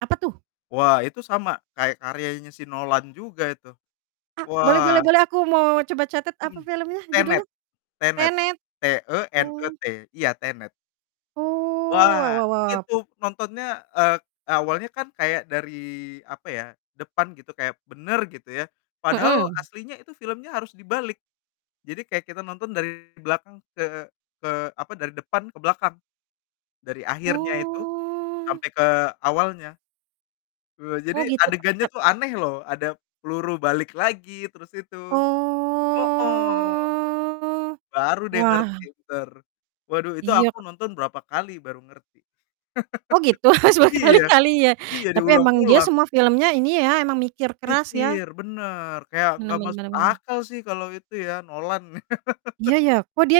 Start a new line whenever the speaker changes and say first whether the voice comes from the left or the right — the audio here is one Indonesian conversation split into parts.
right: Apa, tuh?
left: Wah, itu sama kayak karyanya si Nolan juga itu,
right: Ah, boleh boleh
left: wah.
right: boleh aku mau coba catat apa
left: Mhm.
right: filmnya?
left: Tenet,
right: Judulnya?
left: Tenet,
right: Tenet? Oh.
left: T-E-N-E-T, iya, Tenet.
right: Oh, wah
left: Wah,
right: wah wah.
left: itu nontonnya eee, awalnya kan kayak dari, apa ya, depan gitu, kayak benar, gitu ya, padahal
right: Mhm.
left: aslinya itu filmnya harus dibalik, jadi kayak kita nonton dari belakang ke ke, apa, dari depan ke belakang, dari akhirnya itu,
right: Oh.
left: sampai ke awalnya. Eee, jadi
right: Oh, gitu?
left: adegannya
right: Tenet.
left: tuh aneh, loh. Ada peluru balik lagi, terus itu hooh.
right: Oh,
left: Baru ,deh, ngerti,
right: wah.
left: bene. Waduh, itu
right: Iya.
left: aku nonton berapa kali baru ngerti.
right: Oh, gitu. Harus
left: Iya,
right: berkali-kali, ya.
left: iya
right: Tapi, emang dia
left: diulang-ulang.
right: semua filmnya ini ya, emang mikir keras, ya?
left: Mikir. Benar, kayak
right: Benar
left: enggak
right: benar
left: masuk
right: benar benar.
left: akal, sih, kalau itu, ya, Nolan.
right: Iya, ya, kok, dia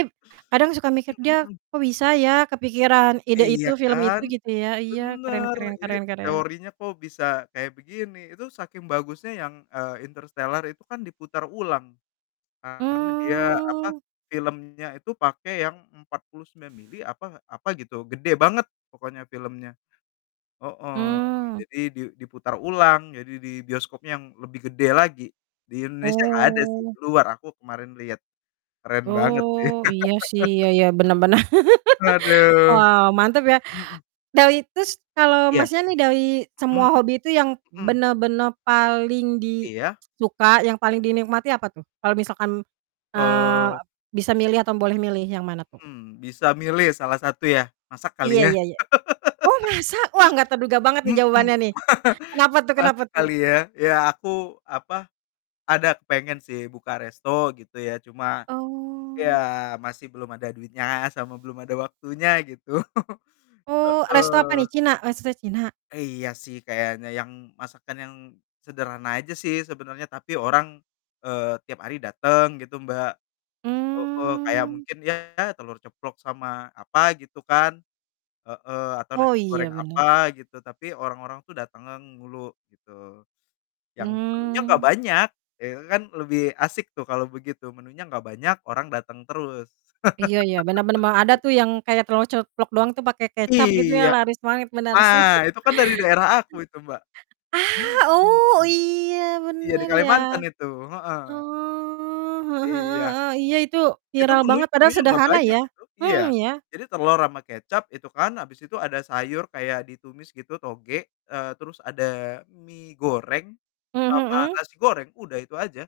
right: kadang suka mikir,
left: Mhm,
right: dia,
left: mmm.
right: kok, bisa, ya, kepikiran ide itu,
left: Iya,
right: film itu
left: kan?
right: gitu, ya, iya, keren
left: Benar,
right: keren
left: ini
right: keren keren.
left: teorinya, kok, bisa kayak begini. Itu saking bagusnya yang, eee, Interstellar itu kan diputar ulang, karena dia, apa,
right: Mmm.
left: filmnya itu pake yang 49 milimeter apa apa, gitu, gede banget pokoknya filmnya. Heeh,
right: Mmm.
left: jadi di diputar ulang. Jadi, di bioskopnya yang lebih gede lagi, di Indonesia enggak ada, sih.
right: Oh.
left: Di luar, aku kemarin lihat, keren banget, sih.
right: Oh, iya, sih. Iya iya, benar benar.
left: Haduh,
right: Wow, mantap, ya.
left: mhm.
right: Dari terus kalau
left: Iya,
right: Masnya nih dari semua
left: mhm,
right: hobi itu yang
left: mhm.
right: benar-benar paling di
left: Iya.
right: suka yang paling dinikmati apa tuh? Kalau misalkan, eee,
left: Eee
right: bisa milih atau boleh milih yang mana tuh?
left: Mmm, bisa milih salah satu ya, masak kali
right: Iya
left: ya.
right: iya iya. Oh, masa? Wah, enggak terduga banget,
left: Mhm,
right: nih, jawabannya, nih. Kenapa, tuh kenapa,
left: masak
right: tuh?
left: kali ya, ya aku, apa, ada kepengen, sih buka resto gitu, ya, cuma, ya
right: Oh.
left: masih belum ada duitnya sama belum ada waktunya gitu,
right: Oh, resto apa,
left: heeh.
right: nih? Cina? Resto Cina?
left: Iya, sih, kayaknya yang masakan yang sederhana aja, sih, sebenarnya, tapi orang, eee, tiap hari datang, gitu, Mbak, heeh, kayak
right: Mmm.
left: mungkin, ya, telur ceplok sama apa, gitu, kan, heeh, atau
right: Oh,
left: nasi
right: iya,
left: goreng
right: benar.
left: apa gitu, tapi orang-orang tuh datang ngang mulu, gitu, yang menunya enggak
right: Mmm.
left: banyak. Ya, itu kan lebih asik, tuh, kalau begitu, menunya enggak banyak, orang datang terus.
right: Iya iya, benar benar, mmm, ada, tuh, yang kayak telor ceplok doang, tuh, pakai kecap, gitu, ya,
left: Iya,
right: laris manis, benar, sih.
left: nah, itu kan dari daerah aku itu Mbak,
right: Ah, oh,
left: mhm,
right: iya,
left: iya, di
right: benar ya.
left: Kalimantan itu, heeh.
right: Oh, heeh heeh
left: Iya.
right: heeh, iya, itu
left: Itu
right: viral
left: menui
right: banget, padahal
left: menunya enggak
right: sederhana,
left: banyak
right: ya,
left: itu,
right: mhm,
left: iya.
right: ya.
left: Jadi, telur ama kecap itu, kan, habis itu ada sayur kayak ditumis gitu tauge, eee, terus ada mi goreng,
right: Mmm,
left: sama
right: mhm.
left: nasi goreng, udah itu aja.